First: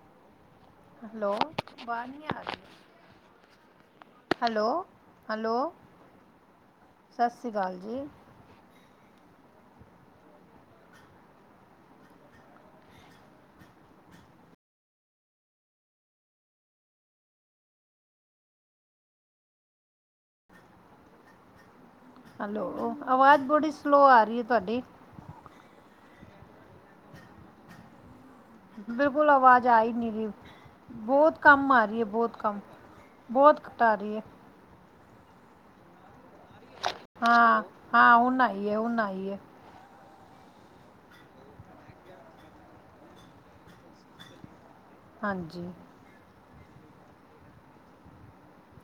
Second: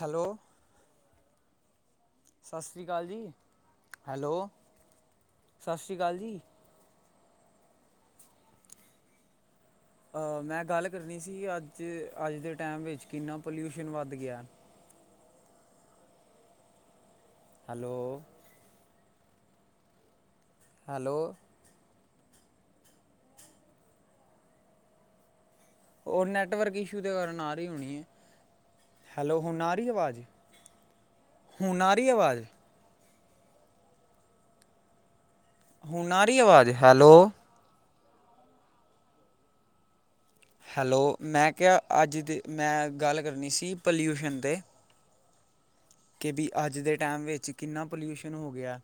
Hello hello [unintelligible] ਆ ਰਹੀ ਸਤਿ ਸ੍ਰੀ ਅਕਾਲ ਜੀ, ਹੈਲੋ, ਹੈਲੋ ਸਤਿ ਸ੍ਰੀ ਅਕਾਲ ਜੀ। ਸਤਿ ਸ਼੍ਰੀ ਅਕਾਲ ਜੀ ਅਹ ਮੈਂ ਗੱਲ ਕਰਨੀ ਸੀ, ਅੱਜ ਅੱਜ ਦੇ ਟਾਈਮ ਵਿੱਚ ਕਿੰਨਾ ਪੋਲਿਊਸ਼ਨ ਵੱਧ ਗਿਆ ਹੈਲੋ ਹੈਲੋ- ਹੈਲੋ ਆਵਾਜ਼ ਬੜੀ ਸਲੋਅ ਆ ਰਹੀ ਹੈ। ਤੁਹਾਡੀ ਉਹ ਨੈਟਵਰਕ ਇਸ਼ੂ ਦੇ ਕਾਰਨ ਆ ਰਹੀ ਹੋਣੀ ਹੈ। ਬਿਲਕੁਲ ਹੈਲੋ ਹੁਣ ਆਵਾਜ਼ ਆ ਈ ਨਹੀ ਆਵਾਜ਼ ਰਹੀ, ਬਹੁਤ ਕਮ ਆ ਰਹੀ ਹੈ, ਬਹੁਤ ਕੰਮ ਬਹੁਤ ਘੱਟ ਆ ਰਹੀ ਹੈ। ਹੁਣ ਆ ਰਹੀ ਹੈ, ਆਵਾਜ਼ ਹੈਲੋ ਹਾਂ- ਹਾਂ ਹੁਣ ਆਈ ਏ, ਹੁਣ ਆਈ ਹੈਲੋ ਮੈਂ ਕਿਹਾ, ਅੱਜ ਦੀ ਮੈਂ ਗੱਲ ਕਰਨੀ ਸੀ ਪੋਲਿਊਸ਼ਨ ਤੇ ' ਹਾਂਜੀ- ਬਈ ਅੱਜ ਦੇ ਟਾਈਮ ਵਿੱਚ ਕਿੰਨਾ ਪੋਲਿਊਸ਼ਨ ਹੋ ਗਿਆ।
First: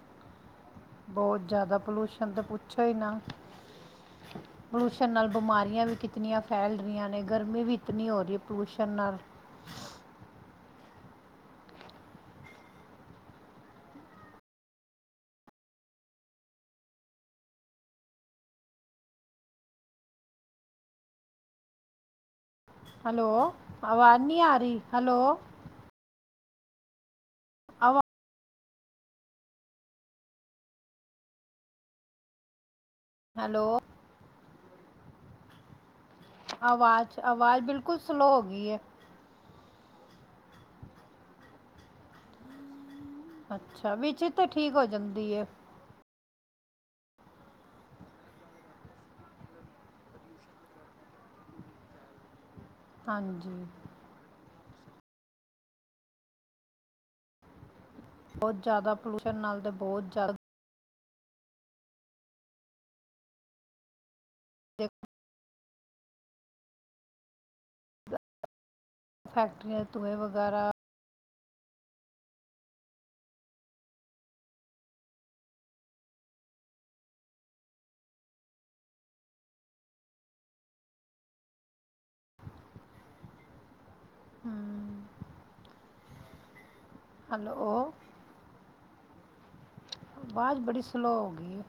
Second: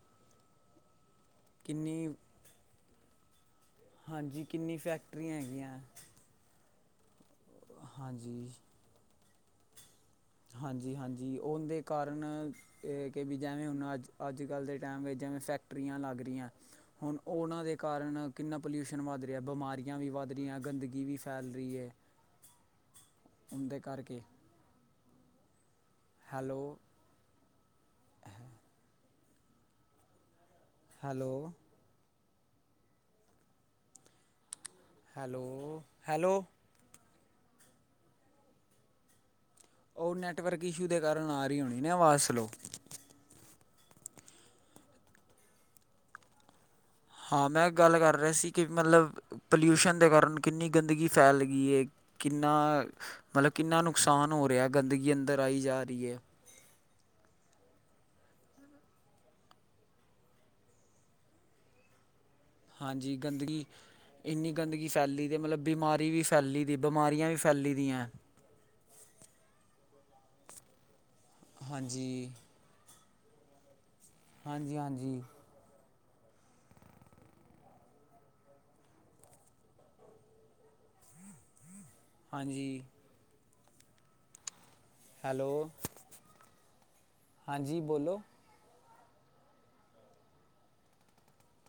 ਬਹੁਤ ਜ਼ਿਆਦਾ ਕਿੰਨੀ ਪੋਲੂਊਸ਼ਨ ਤੇ ਪੁ ਪੁੱਛੋ ਈ ਨਾ ਹਾਂਜੀ ਕਿੰਨੀ ਪਲੂਸ਼ਣ ਨਾਲ ਫੈਕਟਰੀਆਂ ਹੈਗੀਆਂ ਬਿਮਾਰੀਆਂ ਵੀ ਕਿਤਨੀਆਂ ਫੈਲ ਹਰੀਆਂ ਨੇ - ਗਰਮੀ ਵੀ ਇਤਨੀ ਹੋ ਰਹੀ ਹੈ, ਹਾਂਜੀ ਪੋਲੂਸ਼ਣ ਨਾਲ ਹ [inaudible] ਹਾਂਜੀ ਹਾਂਜੀ ਉਹ ਦੇ ਕਾਰਨ ਕਿ ਵੀ ਜਿਵੇਂ ਹੁਣ ਅੱਜ ਅੱਜ ਕੱਲ੍ਹ ਦੇ ਟਾਈਮ ਵਿੱਚ ਜਿਵੇਂ ਫੈਕਟਰੀਆਂ ਲੱਗ ਰਹੀਆਂ ਹੁਣ ਉਹਨਾਂ ਦੇ ਕਾਰਨ ਕਿੰਨਾ ਪੋਲਿਊਸ਼ਨ ਵੱਧ ਰਿਹਾ ਬਿਮਾਰੀਆਂ ਵੀ ਵੱਧ ਰਹੀਆਂ ਗੰਦਗੀ ਵੀ ਫੈਲ ਰਹੀ ਹੈ ਹੈਲੋ ਉਹਦੇ ਕਰਕੇ ਆਵਾਜ਼ ਨਹੀ ਆ ਰਹੀ ਹੈਲੋ ਹੈਲੋ- ਆਵਾ ਹੈਲੋ- ਹੈਲੋ- ਹੈਲੋ ਹੈਲੋ ਆਵਾਜ਼ ਆਵਾਜ਼ ਬਿਲਕੁਲ ਸਲੋਅ ਹੋ ਗਈ ਹੈ। ਉਹ ਨੈੱਟਵਰਕ ਇਸ਼ੂ ਦੇ ਕਾਰਨ ਆ ਰਹੀ ਹੋਣੀ ਨਾ ਆਵਾਜ਼ ਸਲੋ। ਅੱਛਾ ਵਿਚ ਠੀਕ ਹੋ ਜਾਂਦੀ ਹੇ। ਹਾਂ ਮੈਂ ਗੱਲ ਕਰ ਰਿਹਾ ਸੀ ਕਿ ਮਤਲਬ ਪੋਲਿਊਸ਼ਨ ਦੇ ਕਾਰਨ ਕਿੰਨੀ ਗੰਦਗੀ ਫੈਲ ਗਈ ਹੈ। ਕਿੰਨ ਕਿੰਨਾ ਮਤਲਬ ਹਾਂਜੀ ਕਿੰਨਾ ਨੁਕਸਾਨ ਹੋ ਰਿਹਾਹੇ। - ਗੰਦਗੀ ਅੰਦਰ ਆਈ ਜਾ ਰਹੀ ਹੈ ਬਹੁਤ ਜ਼ਿਆਦਾ ਪੋਲਿਊਸ਼ਨ ਨਾਲ ਤੇ ਬਹੁਤ ਜ਼ਿਆਦਾ ਹਾਂਜੀ ਗੰਦਗੀ ਇੰਨੀ ਗੰਦਗੀ ਦੇਖੋ ਫੈਲੀ ਤੇ ਮਤਲਬ ਬਿਮਾਰੀ ਵੀ ਫੈਲੀ ਦੀ ਬਿਮਾਰੀਆਂ ਵੀ ਫੈਲੀ ਦੀਆਂ ਫੈਕਟਰੀਆਂ ਧੂੰਏ ਵਗੈਰਾ ਹਾਂਜੀ ਹਾਂਜੀ-ਹਾਂਜੀ ਹਾਂਜੀ ਹਮ ਹੈਲੋ ਹੈਲੋ ਹਾਂਜੀ ਬੋਲੋ ਆਵਾਜ਼ ਬੜੀ ਸਲੋਅ ਹੋ ਗਈ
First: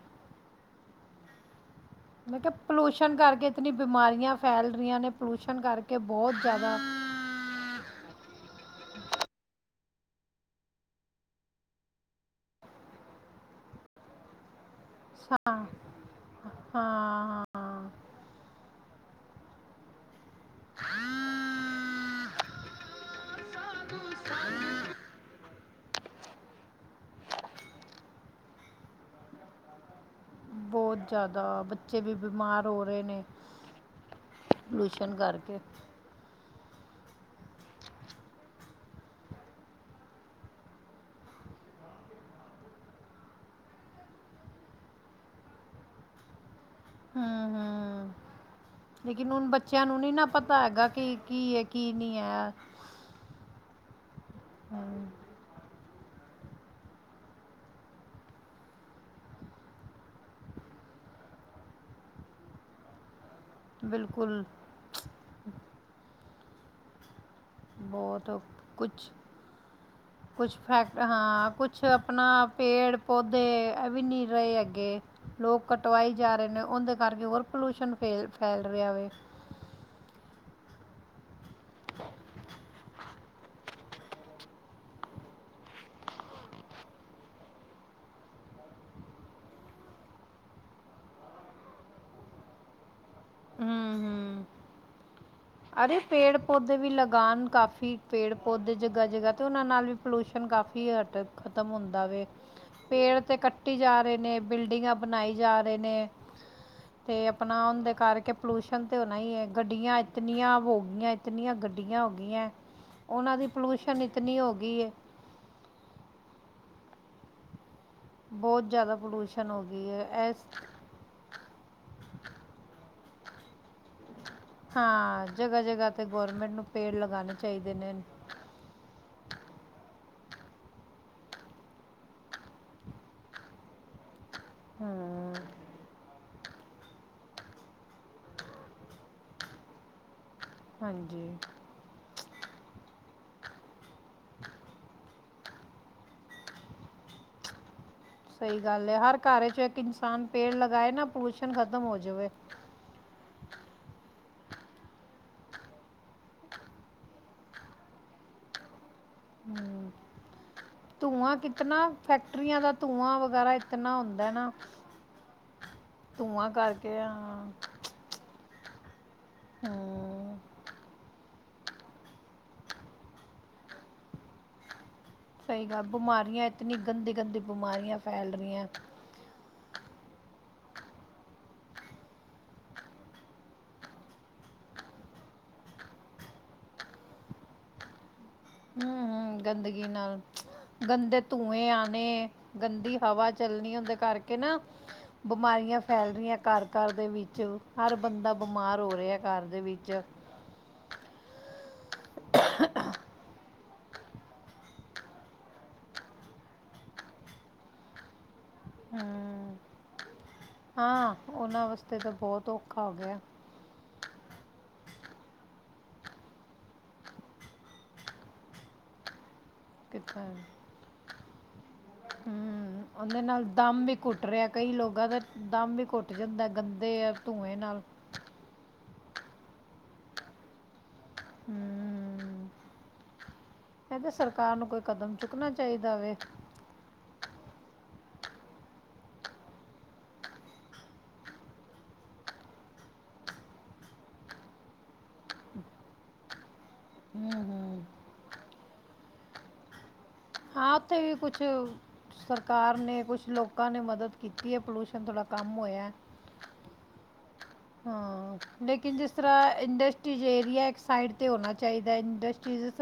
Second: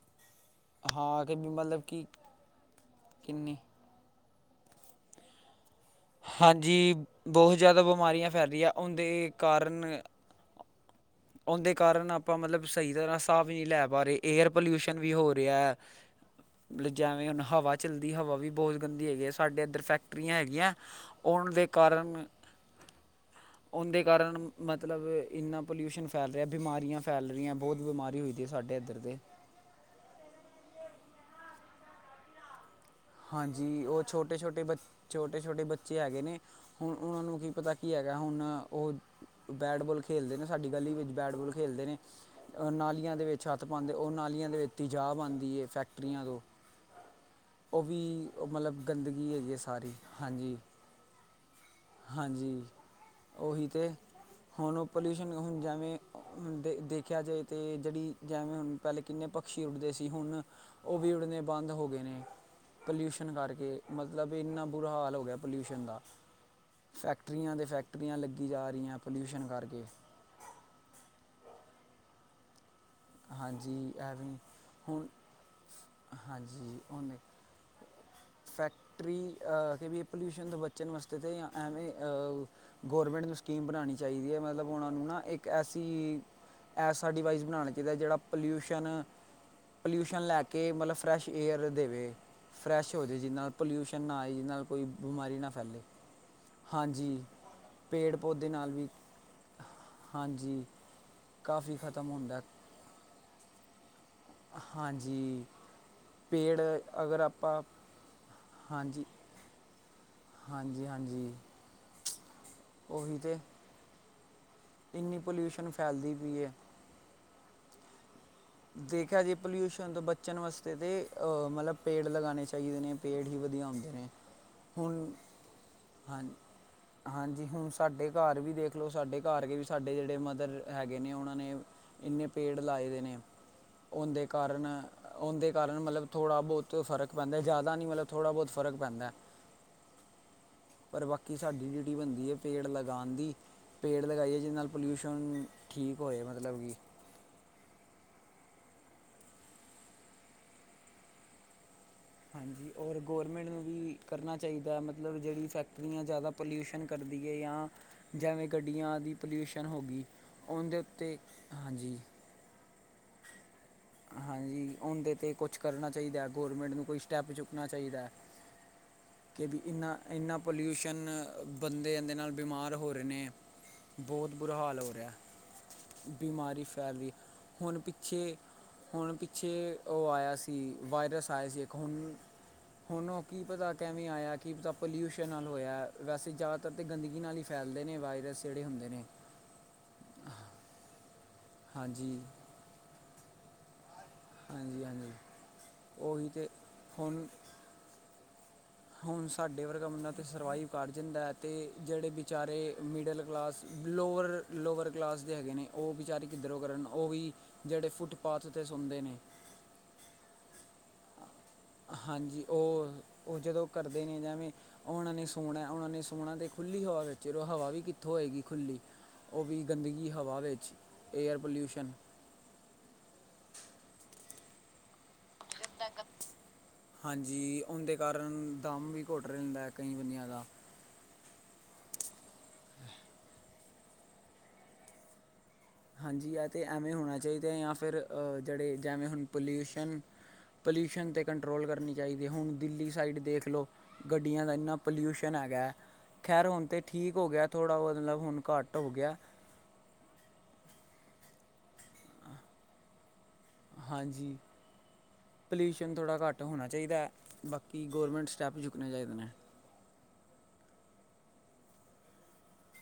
ਹਾਂ ਕਿ ਵੀ ਮਤਲਬ ਕਿ ਮੈਂ ਕਿਹਾ ਪੋਲੂਸ਼ਨ ਕਰਕੇ ਕਿੰਨੀ ਇਤਨੀ ਬਿਮਾਰੀਆਂ ਫੈਲ ਰਹੀਆਂ ਨੇ ਪੋਲੂਸ਼ਨ ਕਰਕੇ ਬਹੁਤ ਜ਼ਿਆਦਾ ਹਾਂਜੀ ਬਹੁਤ ਜ਼ਿਆਦਾ ਬਿਮਾਰੀਆਂ ਫੈਲਦੀਆਂ ਉਹਦੇ ਕਾਰਨ ਉਹਦੇ ਕਾਰਨ ਆਪਾਂ ਮਤਲਬ ਸਹੀ ਤਰ੍ਹਾਂ ਸਾਹ ਵੀ ਨਹੀਂ ਲੈ ਪਾ ਰਹੇ ਏਅਰ ਪੋਲਿਊਸ਼ਨ ਵੀ ਹੋ ਰਿਹਾ ਹਾਂ ਹੈ ਜਿਵੇਂ ਹੁਣ ਹਾਂ ਹਵਾ ਹਾਂ, ਚੱਲਦੀ ਹਵਾ ਵੀ ਬਹੁਤ ਗੰਦੀ ਹੈਗੀ ਆ ਸਾਡੇ ਇੱਧਰ ਫੈਕ ਟੈਕਟਰੀਆਂ ਹੈਗੀਆਂ ਔਣ ਦੇ ਕਾਰਨ ਉਹਦੇ ਕਾਰਨ ਮਤਲਬ ਇੰਨਾ ਪੋਲਊਸ਼ਨ ਫੈਲ ਰਿਹਾ ਬਿਮਾਰੀਆਂ ਫੈਲ ਰਹੀਆਂ ਬਹੁਤ ਬਿਮਾਰੀ ਹੋ ਦੀ ਸਾਡੇ ਇੱਧਰ ਤੇ ਬਹੁਤ ਜਿਆਦਾ ਬੱਚੇ ਵੀ ਬਿਮਾਰ ਹੋ ਰਹੇ ਨੇ ਹਾਂਜੀ ਉਹ ਛੋਟੇ-ਛੋਟੇ ਬ ਪੋਲੂਸ਼ਨ ਕਰਕੇ ਛੋਟੇ-ਛੋਟੇ ਬੱਚੇ ਹੈਗੇ ਨੇ ਹੁਣ ਉਹਨਾਂ ਨੂੰ ਕੀ ਪਤਾ ਕੀ ਹੈਗਾ ਹੁਣ ਉਹ ਬੈਟਬੋਲ ਖੇਲਦੇ ਨੇ ਸਾਡੀ ਗਲੀ ਵਿੱਚ ਬੈਟਬਲ ਖੇਲਦੇ ਨੇ ਨਾਲੀਆਂ ਦੇ ਵਿੱਚ ਹੱਥ ਪਾਉਂਦੇ ਉਹ ਨਾਲੀਆਂ ਦੇ ਵਿੱਚ ਤੇਜਾਾਹ ਆਂਦੀ ਹੈ ਫੈਕਟਰੀਆਂ ਤੋਂ ਹ-ਹ ਉਹ ਵੀ ਉਹ ਮਤਲਬ ਗੰਦਗੀ ਹੈਗੀ ਹੈ। ਬੱਚਿਆਂ ਸਾਰੀ ਨੂੰ ਨਹੀਂ ਨਾ ਪਤਾ ਹੈਗਾ ਕਿ ਕੀ ਹੈ ਕੀ ਨਹੀਂ ਹੈ ਹਾਂਜੀ-ਹਾਂਜੀ ਉਹੀ ਤੇ ਹੁਣ ਉਹ ਪੋਲਿਊਸ਼ਨ ਹੁਣ ਜੇਵੇਂ ਦੇ ਦੇਖਿਆ ਜਾਏ ਤੇ ਜਿਹੜੀ ਜਿਵੇਂ ਹੁਣ ਪਹਿਲੇ ਕਿੰਨੇ ਪਕਸ਼ੀ ਉੱਡਦੇ ਸੀ, ਹੁਣ ਉਹ ਵੀ ਉੱਡਣੇੇ ਬੰਦ ਹੋ ਗਏ ਨੇ ਪੋਲਿਊਸ਼ਨ ਕਰਕੇ ਮਤਲਬ ਬਿਲਕੁਲ ਇੰਨਾ ਬੁਰਾ ਹਾਲ ਹੋ ਗਿਆ। ਪੋਲਿਊਸ਼ਨ ਦਾ ਫੇਕਟ ਫੈਕਟਰੀਆਂ ਦੇ ਫੈਕਟਰੀਆਂ ਬਹੁਤ ਲੱਗੀ ਜਾ ਰਹੀਆਂ ਕੁਛ ਪੋਲਿਊਸ਼ਨ ਕਰਕੇ ਛ ਆਪਣਾ ਪੇੜ ਪੌਦੇ ਇਹ ਹਾਂਜੀ ਵੀ ਨਹੀਂ ਐਵੇਂ ਰਹੇ ਅੱਗੇ ਹੁਣ ਲੋਕ ਕਟਵਾਈ ਜਾ ਰਹੇ ਨੇ ਹਾਂਜੀ ਉਹਦੇ ਉਹਨੇ ਕਰਕੇ ਹੋਰ ਪੋਲਿਊਸ਼ਨ ਫੇਲ ਫੈਲ ਰਿਹਾ ਵੇ ਬੱਚੇ ਨਮਸਤੇ ਤੇ ਜਾਂ ਐਵੇਂ ਗੌਰਮੈਂਟ ਨੂੰ ਸਕੀਮ ਬਣਾਉਣੀ ਚਾਹੀਦੀ ਹੈ, ਮਤਲਬ ਉਹਨਾਂ ਨੂੰ ਨਾ ਇੱਕ ਐਸੀ ਐਸਾ ਡਿਵਾਈਸ ਬਣਾਉਣਾ ਚਾਹੀ ਜਿਹਦਾ-ਜਿਹੜਾ ਪੋਲਿਊਸ਼ਨ, ਪੋਲਿਊਸ਼ਨ ਲੈ ਕੇ ਮਤਲਬ ਫਰੈਸ਼ ਏਅਰ ਦੇਵੇ ਫਰੈਸ਼ ਹੋ ਜਾਵੇ। ਜਿਹਦੇ ਨਾਲ ਹੂੰ ਪੋਲਿਊਸ਼ਨ ਨਾ ਆਏ ਹੂੰ ਜਿਹਦੇ ਨਾਲ ਕੋਈ ਬਿਮਾਰੀ ਨਾ ਫੈਲੇ ਅਰੇ ਪੇੜ ਪੌਦੇ ਵੀ ਹਾਂਜੀ ਲਗਾਉਣ ਕਾਫੀ ਪੇੜ ਪੌਦੇ ਜਗਾ ਜਗਾ ਤੇ ਉਹਨਾਂ ਨਾਲ ਵੀ ਪੋਲੂਸ਼ਨ ਹਾਂਜੀ ਕਾਫੀ ਹਟ ਖਤਮ ਹੁੰਦਾ ਵੇ ਪੇੜ ਤੇ ਕੱਟੀ ਜਾ ਰਹੇ ਨੇ ਬਿਲਡਿੰਗਾਂ ਬਣਾਈ ਹਾਂਜੀ ਜਾ ਰਹੇ ਨੇ ਪੇੜ ਅਗਰ ਤੇ ਆਪਾਂ ਆਪਣਾ ਉਨ ਦੇ ਕਰਕੇ ਪੋਲਊਸ਼ਨ ਤੇ ਹਾਂਜੀ ਹੋਣਾ ਹੀ ਹੈ। ਗੱਡੀਆਂ ਇੰਨੀਆਂ ਹੋ ਹਾਂਜੀ ਗਈਆਂ ਹਾਂਜੀ ਇਤਨੀਆਂ ਗੱਡੀਆਂ ਆਂ ਹੋਗੀਆਂ ਉਹੀ ਤੇ ਉਹਨਾਂ ਦੀ ਪੋਲਿਊਸ਼ਨ ਇੱਕ ਨਹੀਂ ਹੋਗ ਇੰਨੀ ਪੋਲਿਊਸ਼ਨ ਫੈਲਦੀ ਪਈ ਏ। ਬਹੁਤ ਜ਼ਿਆਦਾ ਦੇਖਿਆ ਜੇ ਪੋਲੂਸ਼ਨ ਹੋ ਗਈ ਪੋਲਿਊਸ਼ਨ ਤੋਂ ਹੈ ਬਚਣ ਇਸ ਵਾਸਤੇ ਤੇ ਅਹ ਮਤਲਬ ਪੇੜ ਲਗਾਣੇ ਚਾਹੀਦੇ ਨੇ। ਪੇੜ ਹੀ ਵਧੀਆ ਹੁੰਦੇ ਨੇ। ਹੁਣ ਹਾਂ ਜਗ੍ਹਾ ਜਗ੍ਹਾ ਤੇ ਹਾਂ ਗਰਮੈਂਟ ਨੂੰ ਪੇੜ ਲਗਾਣੇ ਹਾਂਜੀ ਹੁਣ ਚਾਹੀਦੇ ਨੇ। ਸਾਡੇ ਘਰ ਵੀ ਦੇਖ ਲਓ ਸਾਡੇ ਘਰ ਗ ਵੀ ਸਾਡੇ ਜਿਹੜੇ ਮਦਰ ਹੈਗੇ ਨੇ ਉਹਨਾਂ ਨੇ ਇੰਨੇ ਪੇੜ ਲਾਏ ਦੇ ਨੇ। ਉਨ ਦੇ ਕਾਰਨ ਹੂੰ ਉਹਦੇ ਕਾਰਨ ਮਤਲਬ ਥੋੜ੍ਹਾ ਬਹੁਤ ਫਰਕ ਪੈਂਦਾ, ਜਾਦਾ ਨਹੀਂ ਮਤਲਬ ਥੋੜ੍ਹਾ ਬਹੁਤ ਫਰਕ ਪੈਂਦਾ। ਪਰ ਹਾਂਜੀ ਬਾਕੀ ਸਾਡੀ ਡਿਊਟੀ ਬਣਦੀ ਏ। ਪੇੜ ਲਗਾਉਣ ਦੀ ਪੇੜ ਲਗਾਈਏ ਜਿਹਦੇ ਨਾਲ ਪੋਲਿਊਸ਼ਨ ਠੀਕ ਹੋਏ ਮਤਲਬ ਕਿ ਸਹੀ ਗੱਲ ਹੈ। ਹਰ ਘਰ ਚ ਇੱਕ-ਇੱਕ ਇਨਸਾਨ ਪੇੜ ਲਗਾਏ ਨਾ ਪੂਸ਼ਣ ਹਾਂਜੀ। ਔਰ ਗੌਰਮੈਂਟ ਨੂੰ ਵੀ ਕਰਨਾ ਚਾਹੀਦਾ ਮਤਲਬ ਜਿਹੜੀ ਫੈਕਟਰੀਆਂ ਜਿਆਦਾ ਪੋਲਿਊਸ਼ਨ ਕਰਦੀ ਏ ਯਾਂ ਐਵੇਂ ਗੱਡੀਆਂ ਦੀ ਪੋਲਿਊਸ਼ਨ ਹੋ ਗਈ ਉਨ ਦੇ ਉੱਤੇ ਧੂੰਆਂ ਕਿਤਨਾ ਹਾਂਜੀ। ਫੈਕਟਰੀਆਂ ਦਾ ਧੂੰਆਂ ਵਗੈਰਾ ਇਤਨਾ ਹੁੰਦਾ ਨਾ ਹਾਂਜੀ ਉਹਦੇ ਤੇ ਕੁਛ ਕਰਨਾ ਚਾਹੀਦਾ ਧੂੰਆਂ ਗੌਰਮੈਂਟ ਨੂੰ ਕਰਕੇ ਕੋਈ ਸਟੈਪ ਹਾਂ ਚੁੱਕਣਾ ਚਾਹੀਦਾ ਕਿ ਵੀ ਇੰਨਾ ਇੰਨਾ ਹੂੰ ਪੋਲਿਊਸ਼ਨ ਬੰਦੇ ਇਹਦੇ ਨਾਲ ਬਿਮਾਰ ਹੋ ਰਹੇ ਨੇ ਬਹੁਤ ਬੁਰਾ ਹਾਲ ਹੋ ਰਿਹਾ ਸਹੀ ਗੱਲ ਬਿਮਾਰੀਆਂ ਬਿਮਾਰੀ ਇਤਨੀ ਫੈਲਦੀ ਗੰਦੀ ਗੰਦੀ ਹੁਣ ਬਿਮਾਰੀਆਂ ਫੈਲ ਪਿੱਛੇ ਰਹੀਆਂ ਹੁਣ ਛੇ ਉਹ ਆਇਆ ਸੀ ਵਾਇਰਸ ਆਇਆ ਸੀ ਇੱਕ ਹੁਣ ਹੁਣ ਉਹ ਕੀ ਪਤਾ ਕਿਵੇਂ ਆਇਆ ਕੀ ਪਤਾ ਪੋਲਿਊਸ਼ਨ ਨਾਲ ਹੋਇਆ ਵੈਸੇ ਜ਼ਿਆਦਾਤਰ ਤਾਂ ਗੰਦਗੀ ਨਾਲ ਹੀ ਫੈਲਦੇ ਨੇ ਵਾਇਰਸ ਜਿਹੜੇ ਹੁੰਦੇ ਹਮ ਨੇ ਹਮ ਗੰਦਗੀ ਨਾਲ ਗੰਦੇ ਧੂੰਏ ਹਾਂਜੀ ਆਣੇ ਗੰਦੀ ਹਵਾ ਚੱਲਣੀ ਹੁੰਦੀ ਕਰਕੇ ਨਾ, ਹਾਂਜੀ ਹਾਂਜੀ ਬਿਮਾਰੀਆਂ ਫੈਲ ਉਹੀ ਰਹੀਆਂ ਤੇ ਘਰ ਘਰ ਦੇ ਹੁਣ ਵਿੱਚ, ਹਰ ਬੰਦਾ ਬਿਮਾਰ ਹੋ ਰਿਹਾ ਹੁਣ ਘਰ ਦੇ ਸਾਡੇ ਵਰਗਾ ਵਿੱਚ ਉਹਨਾਂ 'ਤੇ ਸਰਵਾਈਵ ਵੱਧ ਜਾਂਦਾ ਹੈ, ਅਤੇ ਜਿਹੜੇ ਵਿਚਾਰੇ middle class lower lower, class ਦੇ ਹੈਗੇ ਨੇ ਉਹ ਬਚਾਰੇ ਕਿੱਧਰੋਂ ਕਰਨ ਉਹ ਵੀ ਜਿਹੜੇ ਫੁੱਟਪਾਥ 'ਤੇ ਸੌਂਦੇ ਨੇ ਹੂੰ ਹਾਂ। ਉਹਨਾਂ ਵਾਸਤੇ ਤਾਂ ਹਾਂਜੀ ਬਹੁਤ ਔਖਾ ਉਹ, ਹੋ ਗਿਆ ਉਹ ਜਦੋਂ ਕਰਦੇ ਨੇ ਜਵੇਂ ਉਹਨਾਂ ਨੇ ਸੋਣਾ ਉਹਨਾਂ ਨੇ ਸੋਣਾ ਤੇ ਖੁੱਲ੍ਹੀ ਹਵਾ ਵਿੱਚ, ਹਵਾ ਵੀ ਕਿੱਥੋਂ ਹੋਏਗੀ ਖੁੱਲੀ ਉਹ ਵੀ ਗੰਦਗੀ ਕਿੱਥੇ ਹਵਾ ਵਿੱਚ ਏਅਰ ਪੋਲਿਊਸ਼ਨ। ਹੂੰ, ਉਹਦੇ ਨਾਲ ਦਮ ਵੀ ਕੁੱਟ ਰਿਹਾ ਕਈ ਲੋਕਾਂ ਦਾ ਦਮ ਵੀ ਘੁੱਟ ਜਾਂਦਾ ਗੰਦੇ ਆ ਧੂੰਏ ਹਾਂਜੀ ਨਾਲ- ਉਹਦੇ ਕਾਰਨ ਦਮ ਵੀ ਘੁੱਟ ਰਹਿੰਦਾ ਕਈ ਬੰਨੀਆਂ ਦਾ। ਹਮ, ਕਹਿੰਦੇ ਸਰਕਾਰ ਨੂੰ ਕੋਈ ਕਦਮ ਚੁੱਕ, ਹਾਂਜੀ ਆ ਤੇ ਐਵੇਂ ਹੋਣਾ ਚਾਹੀਦਾ ਆ ਫਿਰ ਜਿਹੜੇ ਜਿਵੇਂ ਹੁਣ ਪੋਲਿਊਸ਼ਨ- ਪੋਲਿਊਸ਼ਨ 'ਤੇ ਕੰਟਰੋਲ ਕਰਨੀ ਚਾਹੀਦੀ ਹੁਣ ਦਿੱਲੀ ਸਾਈਡ ਦੇਖ ਲਓ, ਗੱਡੀਆਂ ਦਾ ਇੰਨਾ ਪੋਲਿਊਸ਼ਨ ਹੈਗਾ, ਖੈਰ ਹੋਣ ਤੇ ਠੀਕ ਹੋ ਹੂੰ ਗਿਆ ਥੋੜ੍ਹਾ ਹੂੰ ਮਤਲਬ ਹੁਣ ਘੱਟ ਹੋ ਗਿਆ। ਹਾ ਉੱਥੇ ਵੀ ਕੁਛ ਸਰਕਾਰ ਨੇ ਕੁਛ ਲੋਕ ਲੋਕਾਂ ਨੇ ਮਦਦ ਹਾਂਜੀ ਕੀਤੀ ਹੈ ਪੋਲੂਸ਼ਨ ਥੋੜਾ ਕੰਮ ਹੋਇਆ ਪੋਲਿਊਸ਼ਨ ਥੋੜ੍ਹਾ ਘੱਟ ਹੋਣਾ ਚਾਹੀਦਾ ਹੈ ਬਾਕੀ ਗੌਰਮੈਂਟ ਹਾਂ, ਸਟੈਪ ਚੁੱਕਣੇ ਲੇਕਿਨ ਜਿਸ ਚਾਹੀਦੇ ਨੇ ਤਰ੍ਹਾਂ ਇੰਡਸਟਰੀਜ਼ ਏਰੀਆ ਇੱਕ ਸਾਈਡ 'ਤੇ ਹੋਣਾ ਚਾਹੀਦਾ ਇੰਡਸਟਰੀਜ਼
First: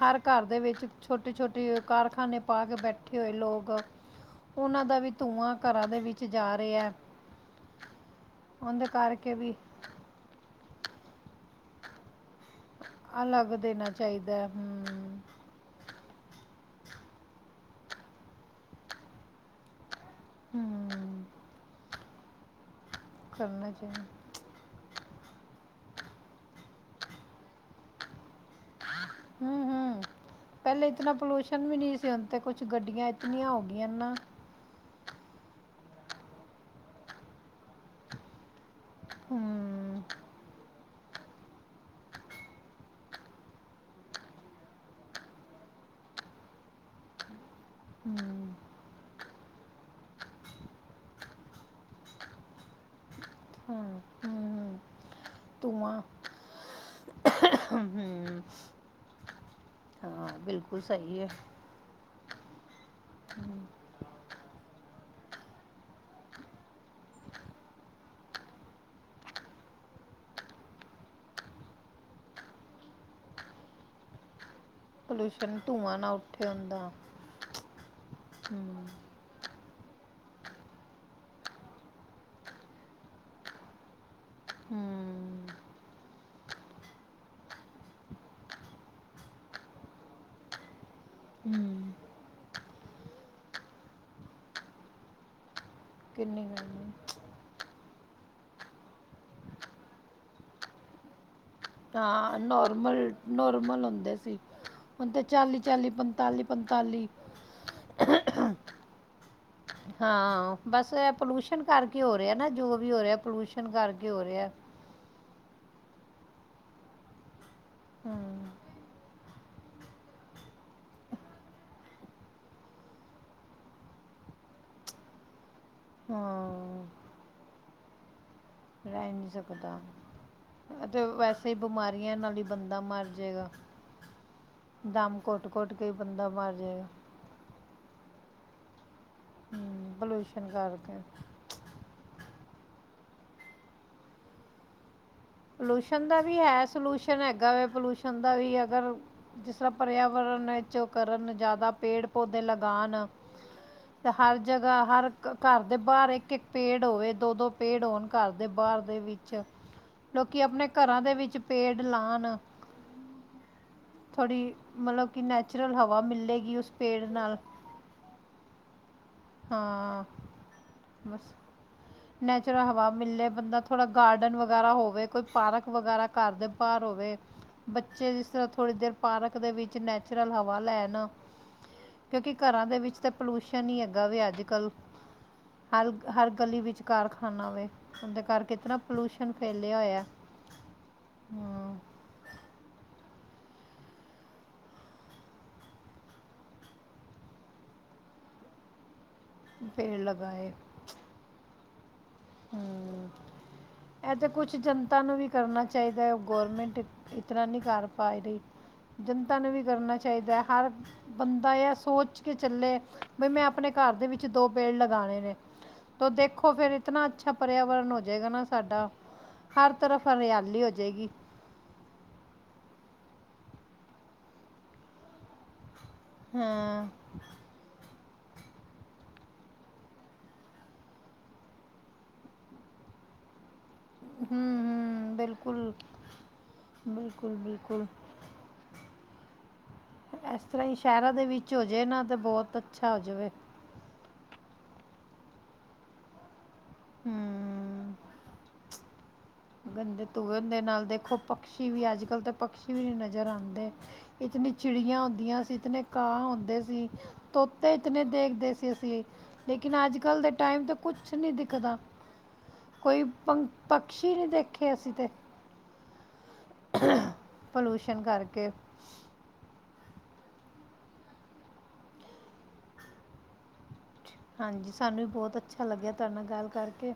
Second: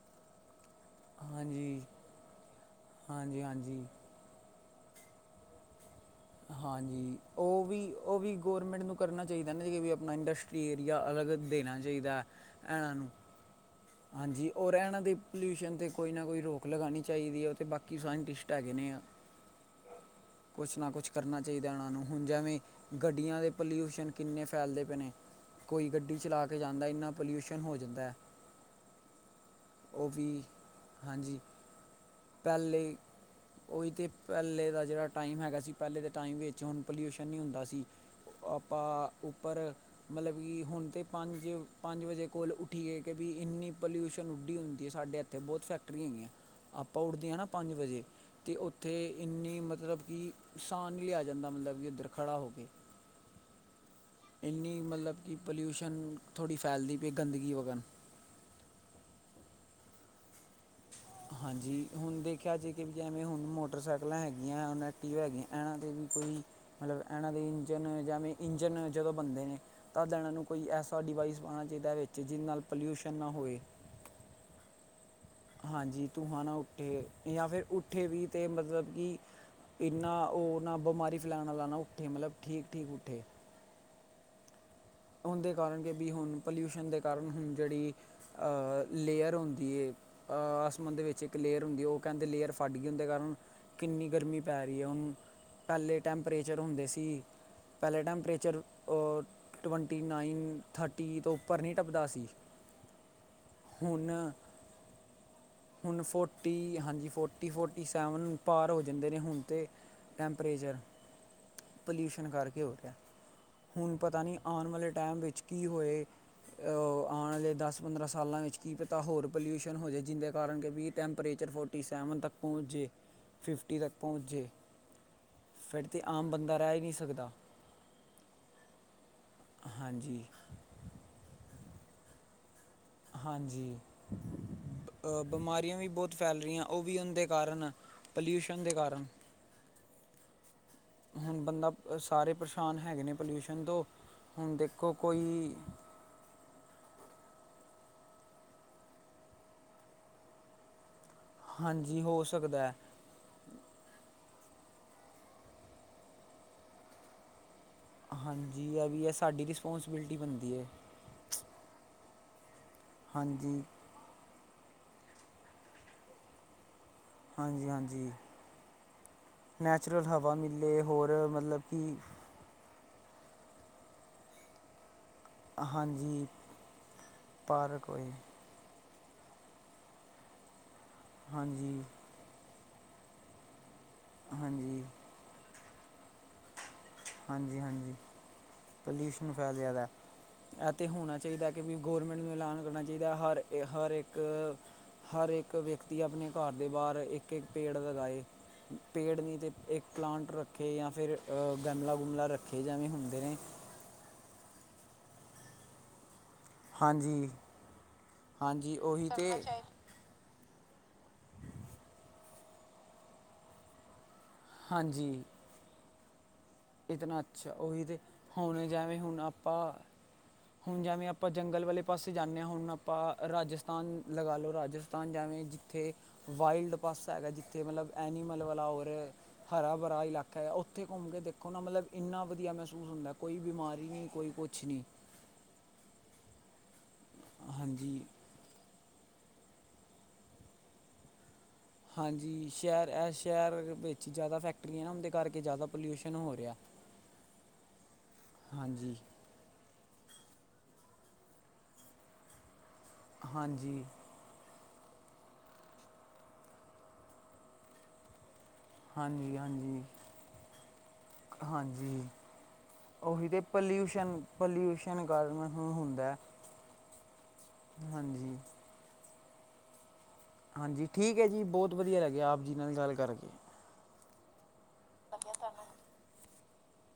ਹਰ ਘਰ ਦੇ ਵਿੱਚ ਛੋਟੇ- ਛੋਟੇ ਹਾਂਜੀ ਕਾਰਖਾਨੇ ਪਾ ਕੇ ਬੈਠੇ ਹੋਏ ਹਾਂਜੀ ਲੋਕ ਹਾਂਜੀ ਉਹਨਾਂ ਦਾ ਵੀ ਧੂੰਆਂ ਘਰਾਂ ਦੇ ਵਿੱਚ ਜਾ ਰਿਹਾ ਹੈ ਹਾਂਜੀ, ਉਹ ਵੀ ਉਹ ਵੀ ਗੋ ਮੈਂਟ ਉਹਦੇ ਨੂੰ ਕਰਨਾ ਕਰਕੇ ਚਾਹੀਦਾ ਨਾ ਜ ਵੀ ਆਪਣਾ ਇੰਡਸਟਰੀ ਏਰੀਆ ਅਲੱਗ ਦੇਣਾ ਚਾਹੀਦਾ ਹੈ। ਐਨਾਂ ਨੂੰ, ਅਲੱਗ ਦੇਣਾ ਚਾਹੀਦਾ ਹੈ ਹਾਂਜੀ ਔਰ ਹੂੰ ਐਨਾਂ ਦੀ ਪੋਲਿਊਸ਼ਨ ' ਕੋਈ ਨਾ ਕੋਈ ਰੋਕ ਲਗਾਣੀ ਚਾਹੀਦੀ ਹ ਤੇ ਬਾਕੀ ਸਾਇੰਟਿਸਟ ਹੈਗੇ ਨੇ ਆ ਕੁਛ ਨਾ ਕੁਛ ਹੂੰ ਚਾਹੀਦਾ ਨਾਂ ਨੂੰ ਹੁਣ ਜਿਵੇਂ ਗੱਡੀਆਂ ਦੇ ਕਰਨਾ ਚਾਹੀਦਾ ਪੋਲਿਊਸ਼ਨ ਕਿੰਨੇ ਫੈਲਦੇ ਪੈਣੇ- ਕੋਈ ਗੱਡੀ ਚਲਾ ਕੇ ਜਾਂਦਾ ਇੰਨਾ ਪੋਲਿਊਸ਼ਨ ਹੋ ਜਾਂਦਾ ਹੈ। ਆਹ [unintelligible] ਹੂੰ ਹੂੰ ਉਹ ਵੀ ਪਹਿਲੇ ਇਤਨਾ ਹਾਂਜੀ ਪੋਲਿਊਸ਼ਨ ਵੀ ਨਹੀਂ ਸੀ ਤੇ ਕੁਛ ਪਹਿਲੇ ਗੱਡੀਆਂ ਇਤਨੀਆਂ ਹੋ ਗਈਆਂ ਉਹੀ ਤੇ ਨਾ। ਪਹਿਲੇ ਦਾ ਜਿਹੜਾ ਟਾਈਮ ਹੈਗਾ ਸੀ ਪਹਿਲੇ ਦੇ ਟਾਈਮ ਵਿੱਚ ਹੁਣ ਪੋਲਿਊਸ਼ਨ ਨਹੀਂ ਹੁੰਦਾ ਸੀ। ਤਾਂ ਉੱਪਰ ਮਤਲਬ ਕਿ ਹੁਣ ਤੇ, ਪੰਜ-ਪੰਜ ਵਜੇ ਕੋਲ ਉੱਠੀ ਐ ਕਿ ਵੀ ਇੰਨੀ ਪਲਿਊਸ਼ਨ ਉੱਡੀ ਹੁੰਦੀ ਐ ਸਾਡੇ ਇੱਥੇ ਬਹੁਤ ਫੈਕਟਰੀ ਹੈਗੀਆਂ ਨੇ, [unintelligible] ਦੀਆਂ ਨਾ, ਪੰਜ ਵਜੇ ਅਤੇ ਉੱਥੇ, ਇੰਨੀ ਮਤਲਬ ਕੀ [unintelligible] ਕਿ ਇੱਧਰ ਖੜਾ ਹੋ ਕੇ, ਇੰਨੀ ਮਤਲਬ, ਕਿ ਪੋਲਿਉਸ਼ਨ ਥੜ੍ਹੀ ਫੈਲਦੀ, ਅਤੇ ਗੰਦਗੀ ਵਗਨ, ਹਾਂਜੀ ਹੁਣ ਦੇਖੋ, ਦੇਖਿਆ ਜਾ ਕਿ ਜਿਵੇਂ ਹੁਣ ਮੋਟਰਸਾਈਕਲਾਂ ਹੈਗੀਆਂ ਹੁਣ ਐਕਟੀਵਾ ਹੈਗੀਆਂ ਇਹਨਾਂ ਦੇ ਵੀ ਕੋਈ ਮਤਲਬ ਇਹਨਾਂ ਦੇ ਇੰਜਨ ਜਿਵੇਂ ਇੰਜਨ ਜਦੋਂ ਬੰਨਦੇ ਨੇ ਤਦ ਇਹਨਾਂ ਨੂੰ ਕੋਈ ਐਸਾ ਡਿਵਾਈਸ ਪਾਉਣਾ ਚਾਹੀਦਾ ਵਿੱਚ ਜਿਹਦੇ ਨਾਲ ਪੋਲਿਊਸ਼ਨ ਨਾ ਹੋਏ। ਹਾਂਜੀ, ਧੂੰਆਂ ਨਾ ਉੱਠੇ ਜਾਂ ਫਿਰ ਉੱਠੇ ਵੀ ਤੇ ਹੂੰ ਮਤਲਬ ਕਿ ਇੰਨਾ ਉਹ ਨਾ ਬਮਾਰੀ ਫੈਲਾਣ ਵਾਲਾ ਨਾ ਉੱਠੇ ਮਤਲਬ ਠੀਕ-ਠੀਕ ਉੱਠੇ, ਹੂੰ, ਉਹਦੇ ਕਾਰਨ ਕਿ ਵੀ ਹੁਣ ਪੋਲਿਊਸ਼ਨ ਦੇ ਕਾਰਨ ਹੁਣ ਜਿਹੜੀ ਅਹ ਲੇਅਰ ਹੁੰਦੀ ਹੈ, ਅਹ ਆਸਮਾਨ ਦੇ ਵਿੱਚ ਇੱਕ ਲੇਅਰ ਹੁੰਦੀ ਹੂੰ ਉਹ ਕਹਿੰਦੇ ਲੇਅਰ ਫਟ ਗਈ ਹੁੰਦੇ ਕਾਰਨ ਕਿੰਨੀ ਗਰਮੀ ਪੈ ਰਹੀ ਹੈ, ਹੁਣ ਪਹਿਲੇ ਕਿੰਨੀ ਟੈਂਪਰੇਚਰ ਹੁੰਦੇ ਗਰਮੀ ਸੀ ਪਹਿਲੇ ਟੈਂਪਰੇਚਰ ਆ। ਟਵੰਟੀ ਨਾਈਨ ਥਰਟੀ ਤੋਂ ਉੱਪਰ ਨਹੀਂ ਟੱਪਦਾ ਸੀ। ਨੋਰਮਲ, ਨੋਰਮਲ ਹੁਣ ਹੁੰਦੇ ਸੀ, ਹੁਣ ਤੇ ਚਾਲੀ ਹੁਣ ਫੋਟੀ ਹਾਂਜੀ, ਫੋਟੀ ਫੋਟੀ ਸਵੇ ਹੁਣ ਭਾਰ ਹੋ ਜਾਂਦੇ ਨੇ ਹੁਣ, ਤਾਂ ਹਾਂ ਟੈਂਪਰੇਚਰ ਬਸ ਪੋਲੂਸ਼ਨ ਕਰਕੇ ਹੋ ਰਿਹਾ ਨਾ ਜੋ ਵੀ ਹੋ ਰਿਹਾ ਪੋਲੂਸ਼ਨ ਹੁਣ ਕਰਕੇ ਪਤਾ ਹੋ ਨਹੀਂ ਰਿਹਾ। ਆਉਣ ਵਾਲੇ ਟਾਈਮ ਵਿੱਚ ਕੀ ਹੋਏ, ਆਣ ਆਲੇ ਦਸ ਪੰਦਰਾਂ ਸਾਲਾਂ ਵਿੱਚ ਕੀ ਪਤਾ ਹੋਰ ਪੋਲਿਊਸ਼ਨ ਹੋ ਜਾਵੇ ਜਿਹਦੇ ਕਾਰਨ ਕਿ ਵੀ ਟੈਂਪਰੇਚਰ ਫੋਰਟੀ ਸੈਵਨ ਤੱਕ ਪਹੁੰਚੇ ਫਿਫਟੀ ਤੱਕ ਪਹੁੰਚੇ ਫਿਰ ਤਾਂ ਆਮ ਬੰਦਾ ਰਹਿ ਹੀ ਹਾਂ ਨਹੀਂ ਸਕਦਾ। ਰਹਿ ਸਕਦਾ ਹਾਂਜੀ ਅਤੇ ਬਸ ਕਈ ਬਿਮਾਰੀਆਂ ਨਾਲ ਹੀ, ਬੰਦਾ ਮਰ ਜਾਏਗਾ ਹਾਂਜੀ ਦਮ ਘੁੱਟ-ਘੁੱਟ ਕੇ ਬਿਮਾਰੀਆਂ ਹੀ ਬਹੁਤ ਬੰਦਾ ਫੈਲ ਮਰ ਰਹੀਆਂ ਉਹ ਜਾਏਗਾ ਵੀ ਉਹਦੇ ਕਾਰਨ ਪੋਲਿਊਸ਼ਨ ਦੇ ਕਾਰਨ, ਹਮ ਪੋਲੂਸ਼ਨ ਕਰਕੇ ਹੁਣ ਬੰਦਾ ਸਾਰੇ ਪ ਨੁਕਸ਼ਾਨ ਹੈਗੇ ਨੇ ਪੋਲਿਊਸ਼ਨ ਤੋਂ ਹੁਣ ਦੇਖੋ। ਕੋਈ ਪੋਲੂਸ਼ਨ ਦਾ ਵੀ ਹੈ ਸੋਲਿਊ ਸਨ ਹੈਗਾ ਵੇ ਪੋਲਿਊਸਨ ਦਾ ਵੀ ਅਗਰ ਜਿਸ ਤਰ੍ਹਾਂ ਪਰਿਆ ਵਰਨ ਵਿੱਚ ਕਰਨ ਜ਼ਿਆਦਾ ਹਾਂਜੀ ਪੇੜ ਹੋ ਪੌਦੇੇ ਸਕਦਾ ਹੈ ਲਗਾਣ, ਤੇ ਹਰ ਜਗ੍ਹਾ ਹਰ ਘਰ ਦੇ ਬਾਹਰ ਇੱਕ ਇੱਕ ਪੇੜ ਹੋਵੇ ਦੋ ਦੋ, ਪੇੜ ਹੋਣ ਘਰ ਦੇ ਹਾਂਜੀ ਬਾਹਰ ਇਹ ਦੇ ਵੀ ਹੈ ਵਿੱਚ, ਸਾਡੀ ਰਿਸਪੌਂਸਿਬਿਲਟੀ ਲੋਕੀ ਬਣਦੀ ਹੈ ਆਪਣੇ ਘਰਾਂ ਦੇ ਵੀ ਵਿੱਚ ਪੇੜ ਲਾਣ ਹਾਂਜੀ ਥੋੜ੍ਹੀ ਮਤਲਬ ਕਿ ਨੈਚੁਰਲ ਹਵਾ ਮਿਲੇਗੀ ਉਸ ਪੇੜ ਨਾਲ ਹਾਂਜੀ ਹਾਂਜੀ ਹਾਂ ਨੈਚੁਰਲ ਹਵਾ ਮਿਲੇ ਹੋਰ ਬਸ ਮਤਲਬ ਕਿ ਨੈਚੁਰਲ ਹਵਾ ਮਿਲੇ ਬੰਦਾ ਥੋੜਾ ਗਾਰਡਨ ਵਗੈਰਾ ਹੋਵੇ ਕੋਈ ਪਾਰਕ ਵਗੈਰਾ ਹਾਂਜੀ ਘਰ ਦੇ ਬਾਹਰ ਹੋਵੇ ਪਾਰਕ ਹੋਏ ਬੱਚੇ ਜਿਸ ਤਰ੍ਹਾਂ ਥੋੜੀ ਦੇਰ ਪਾਰਕ ਦੇ ਵਿੱਚ ਨੈਚੁਰਲ ਹਵਾ ਲੈਣ ਹਾਂਜੀ ਕਿਉਂਕਿ ਘਰਾਂ ਦੇ ਵਿੱਚ ਤਾਂ ਪੋਲੂਊਸ਼ਨ ਹੀ ਹੈਗੇ ਦਾ ਵੀ ਅੱਜ ਕੱਲ੍ਹ ਹਾਂਜੀ ਹਰ ਹਰ ਗਲੀ ਵਿੱਚ ਕਾਰਖਾਨਾ ਹਾਂਜੀ ਵੇ ਹਾਂਜੀ ਉਹਦੇ ਕਰਕੇ ਇਤਨਾ ਪੋਲੂਸ਼ਨ ਪਲਿਊਸ਼ਨ ਫੈਲਿਆ ਦਾ ਹੋਇਆ ਇਹ ਤਾਂ ਹੋਣਾ ਚਾਹੀਦਾ ਕਿ ਵੀ ਹੂੰ ਗੌਰਮੈਂਟ ਨੂੰ ਐਲਾਨ ਕਰਨਾ ਚਾਹੀਦਾ ਹਰ ਹਰ ਇੱਕ ਹਰ ਇੱਕ ਵਿਅਕਤੀ ਆਪਣੇ ਘਰ ਦੇ ਬਾਹਰ ਇੱਕ ਇੱਕ ਪੇੜ ਲਗਾਏ ਪੇੜ ਨਹੀਂ ਤਾਂ ਇੱਕ ਪੇੜ ਪਲਾਂਟ ਲਗਾਏ ਰੱਖੇ ਜਾਂ ਫਿਰ ਤੁਹਾਨੂੰ ਲੱਗ ਗਮਲਾ ਰੱਖੇ ਜਾਂਵੇ ਹੂੰ ਹੁੰਦੇ ਨੇ ਇਹ ਤੇ ਕੁਝ ਜਨਤਾ ਨੂੰ ਵੀ ਕਰਨਾ ਚਾਹੀਦਾ ਹੈ ਗੌਰਮੈਂਟ ਇਸ ਹਾਂਜੀ ਤਰ੍ਹਾਂ ਨਹੀਂ ਕਰ ਪਾ ਰਹੀ ਹਾਂਜੀ ਉਹੀ ਜਨਤਾ ਨੂੰ ਤਾਂ ਵੀ ਕਰਨਾ ਚਾਹੀਦਾ ਹਰ ਬੰਦਾ ਇਹ ਸੋਚ ਕੇ ਚੱਲੇ ਬਈ ਮੈਂ ਆਪਣੇ ਘਰ ਦੇ ਵਿੱਚ ਵਿੱਚ ਦੋ ਪੇੜ ਲਗਾਉਣੇ ਹਾਂਜੀ ਨੇ ਤੋ ਦੇਖੋ ਫਿਰ ਇਤਨਾ ਅੱਛਾ ਉਹੀ ਪਰਿਆਵਰਨ ਤੇ ਹੋ ਜਾਏਗਾ ਨਾ ਹੁਣ ਸਾਡਾ ਜਿਵੇਂ ਹੁਣ ਆਪਾਂ ਹਰ ਤਰਫ ਹਰਿਆਲੀ ਹੋ ਹੁਣ ਜਿਵੇਂ ਜਾਏਗੀ ਆਪਾਂ ਜੰਗਲ ਵਾਲੇ ਪਾਸੇ ਜਾਂਦੇ ਹਾਂ ਹੁਣਾਂ ਆਪਾਂ ਰਾਜਸਥਾਨ ਲਗਾ ਲਓ ਰਾਜਸਥਾਨ ਜਾਵੇਂ ਜਿੱਥੇ ਵਾਈਲਡ ਹਾਂ ਪਾਸਾ ਹੈਗਾ ਜਿੱਥੇ ਮਤਲਬ ਐਨੀਮਲ ਵਾਲਾ ਹੋਰ ਹਰਾ ਭਰਾ ਇਲਾਕਾ ਹੈ ਉੱਥੇ ਘੁੰਮ ਕੇ ਦੇ ਦੇਖੋ ਨਾ ਮਤਲਬ ਇੰਨਾ ਵਧੀਆ ਮਹਿਸੂਸ ਹੁੰਦਾ ਕੋਈ ਬਿਮਾਰ ਹਮ-ਹਮ ਬਿਲਕੁਲ। ਬਿਲਕੁਲ-ਬਿਲਕੁਲ ਹਾਂਜੀ ਇਸ ਤਰ੍ਹਾਂ ਹੀ ਸ਼ਹਿਰਾਂ ਦੇ ਵਿੱ ਹੋ ਜੇ ਨਾ ਤੇ ਹਾਂਜੀ ਬਹੁਤ ਸ਼ਹਿਰ ਅੱਛਾ ਹੋ ਇਹ ਜਾਵੇ। ਸ਼ਹਿਰ ਵਿੱਚ ਜ਼ਿਆਦਾ ਫੈਕਟਰੀਆਂ ਨਾ ਉਹਦੇ ਕਰਕੇ ਜ਼ਿਆਦਾ ਪੋਲਿਊਸ਼ਨ ਹੋ ਰਿਹਾ। ਹਮ ਹਾਂਜੀ ਗੰਦੇ ਤੂਏ ਹੁੰਦੇ ਨਾਲ ਦੇਖੋ ਪਕਸ਼ੀ ਵੀ ਅੱਜ ਕੱਲ ਤੇ ਪਕਸ਼ ਵੀ ਨਹੀਂ ਨਜ਼ਰ ਆਂਦੇ, ਹਾਂਜੀ ਇਤਨੀ ਚਿੜੀਆਂ ਹੁੰਦੀਆਂ ਸੀ, ਇਤਨੇ ਕਾਹ ਹੁੰਦੇ ਸੀ, ਤੋਤੇ ਇਤਨੇ ਦੇਖ ਦੇਖਦੇ ਸੀ ਹਾਂਜੀ ਲੇਕਿਨ ਹਾਂਜੀ ਅੱਜ ਕਲ ਦੇ ਟਾਈਮ ਤੇ ਕੁਛ ਨੀ ਦਿਖਦਾ। ਹਾਂਜੀ ਕੋਈ ਉਹੀ ਤੇ ਪੰਕ ਪਕਸ਼ੀ ਪੋਲਿਊਸ਼ਨ ਨਹੀਂ ਦੇ ਪੋਲਿਊਸ਼ਨ ਕਾਰਨ ਹੁੰ ਹੁੰਦਾ। [inaudible] ਪੋਲਿੂਸ਼ਨ ਹਾਂਜੀ ਕਰਕੇ। ਹਾਂਜੀ ਠੀਕ ਹੈ ਜੀ, ਬਹੁਤ ਵਧੀਆ ਲੱਗਿਆ ਆਪ ਜੀ ਨਾਲ ਗੱਲ ਕਰਕੇ। ਹਾਂਜੀ। ਸਾਨੂੰ ਵੀ ਬਹੁਤ ਅੱਛਾ ਲੱਗਿਆ ਤੁਹਾਡੇ ਨਾਲ ਗੱਲ ਕਰਕੇ।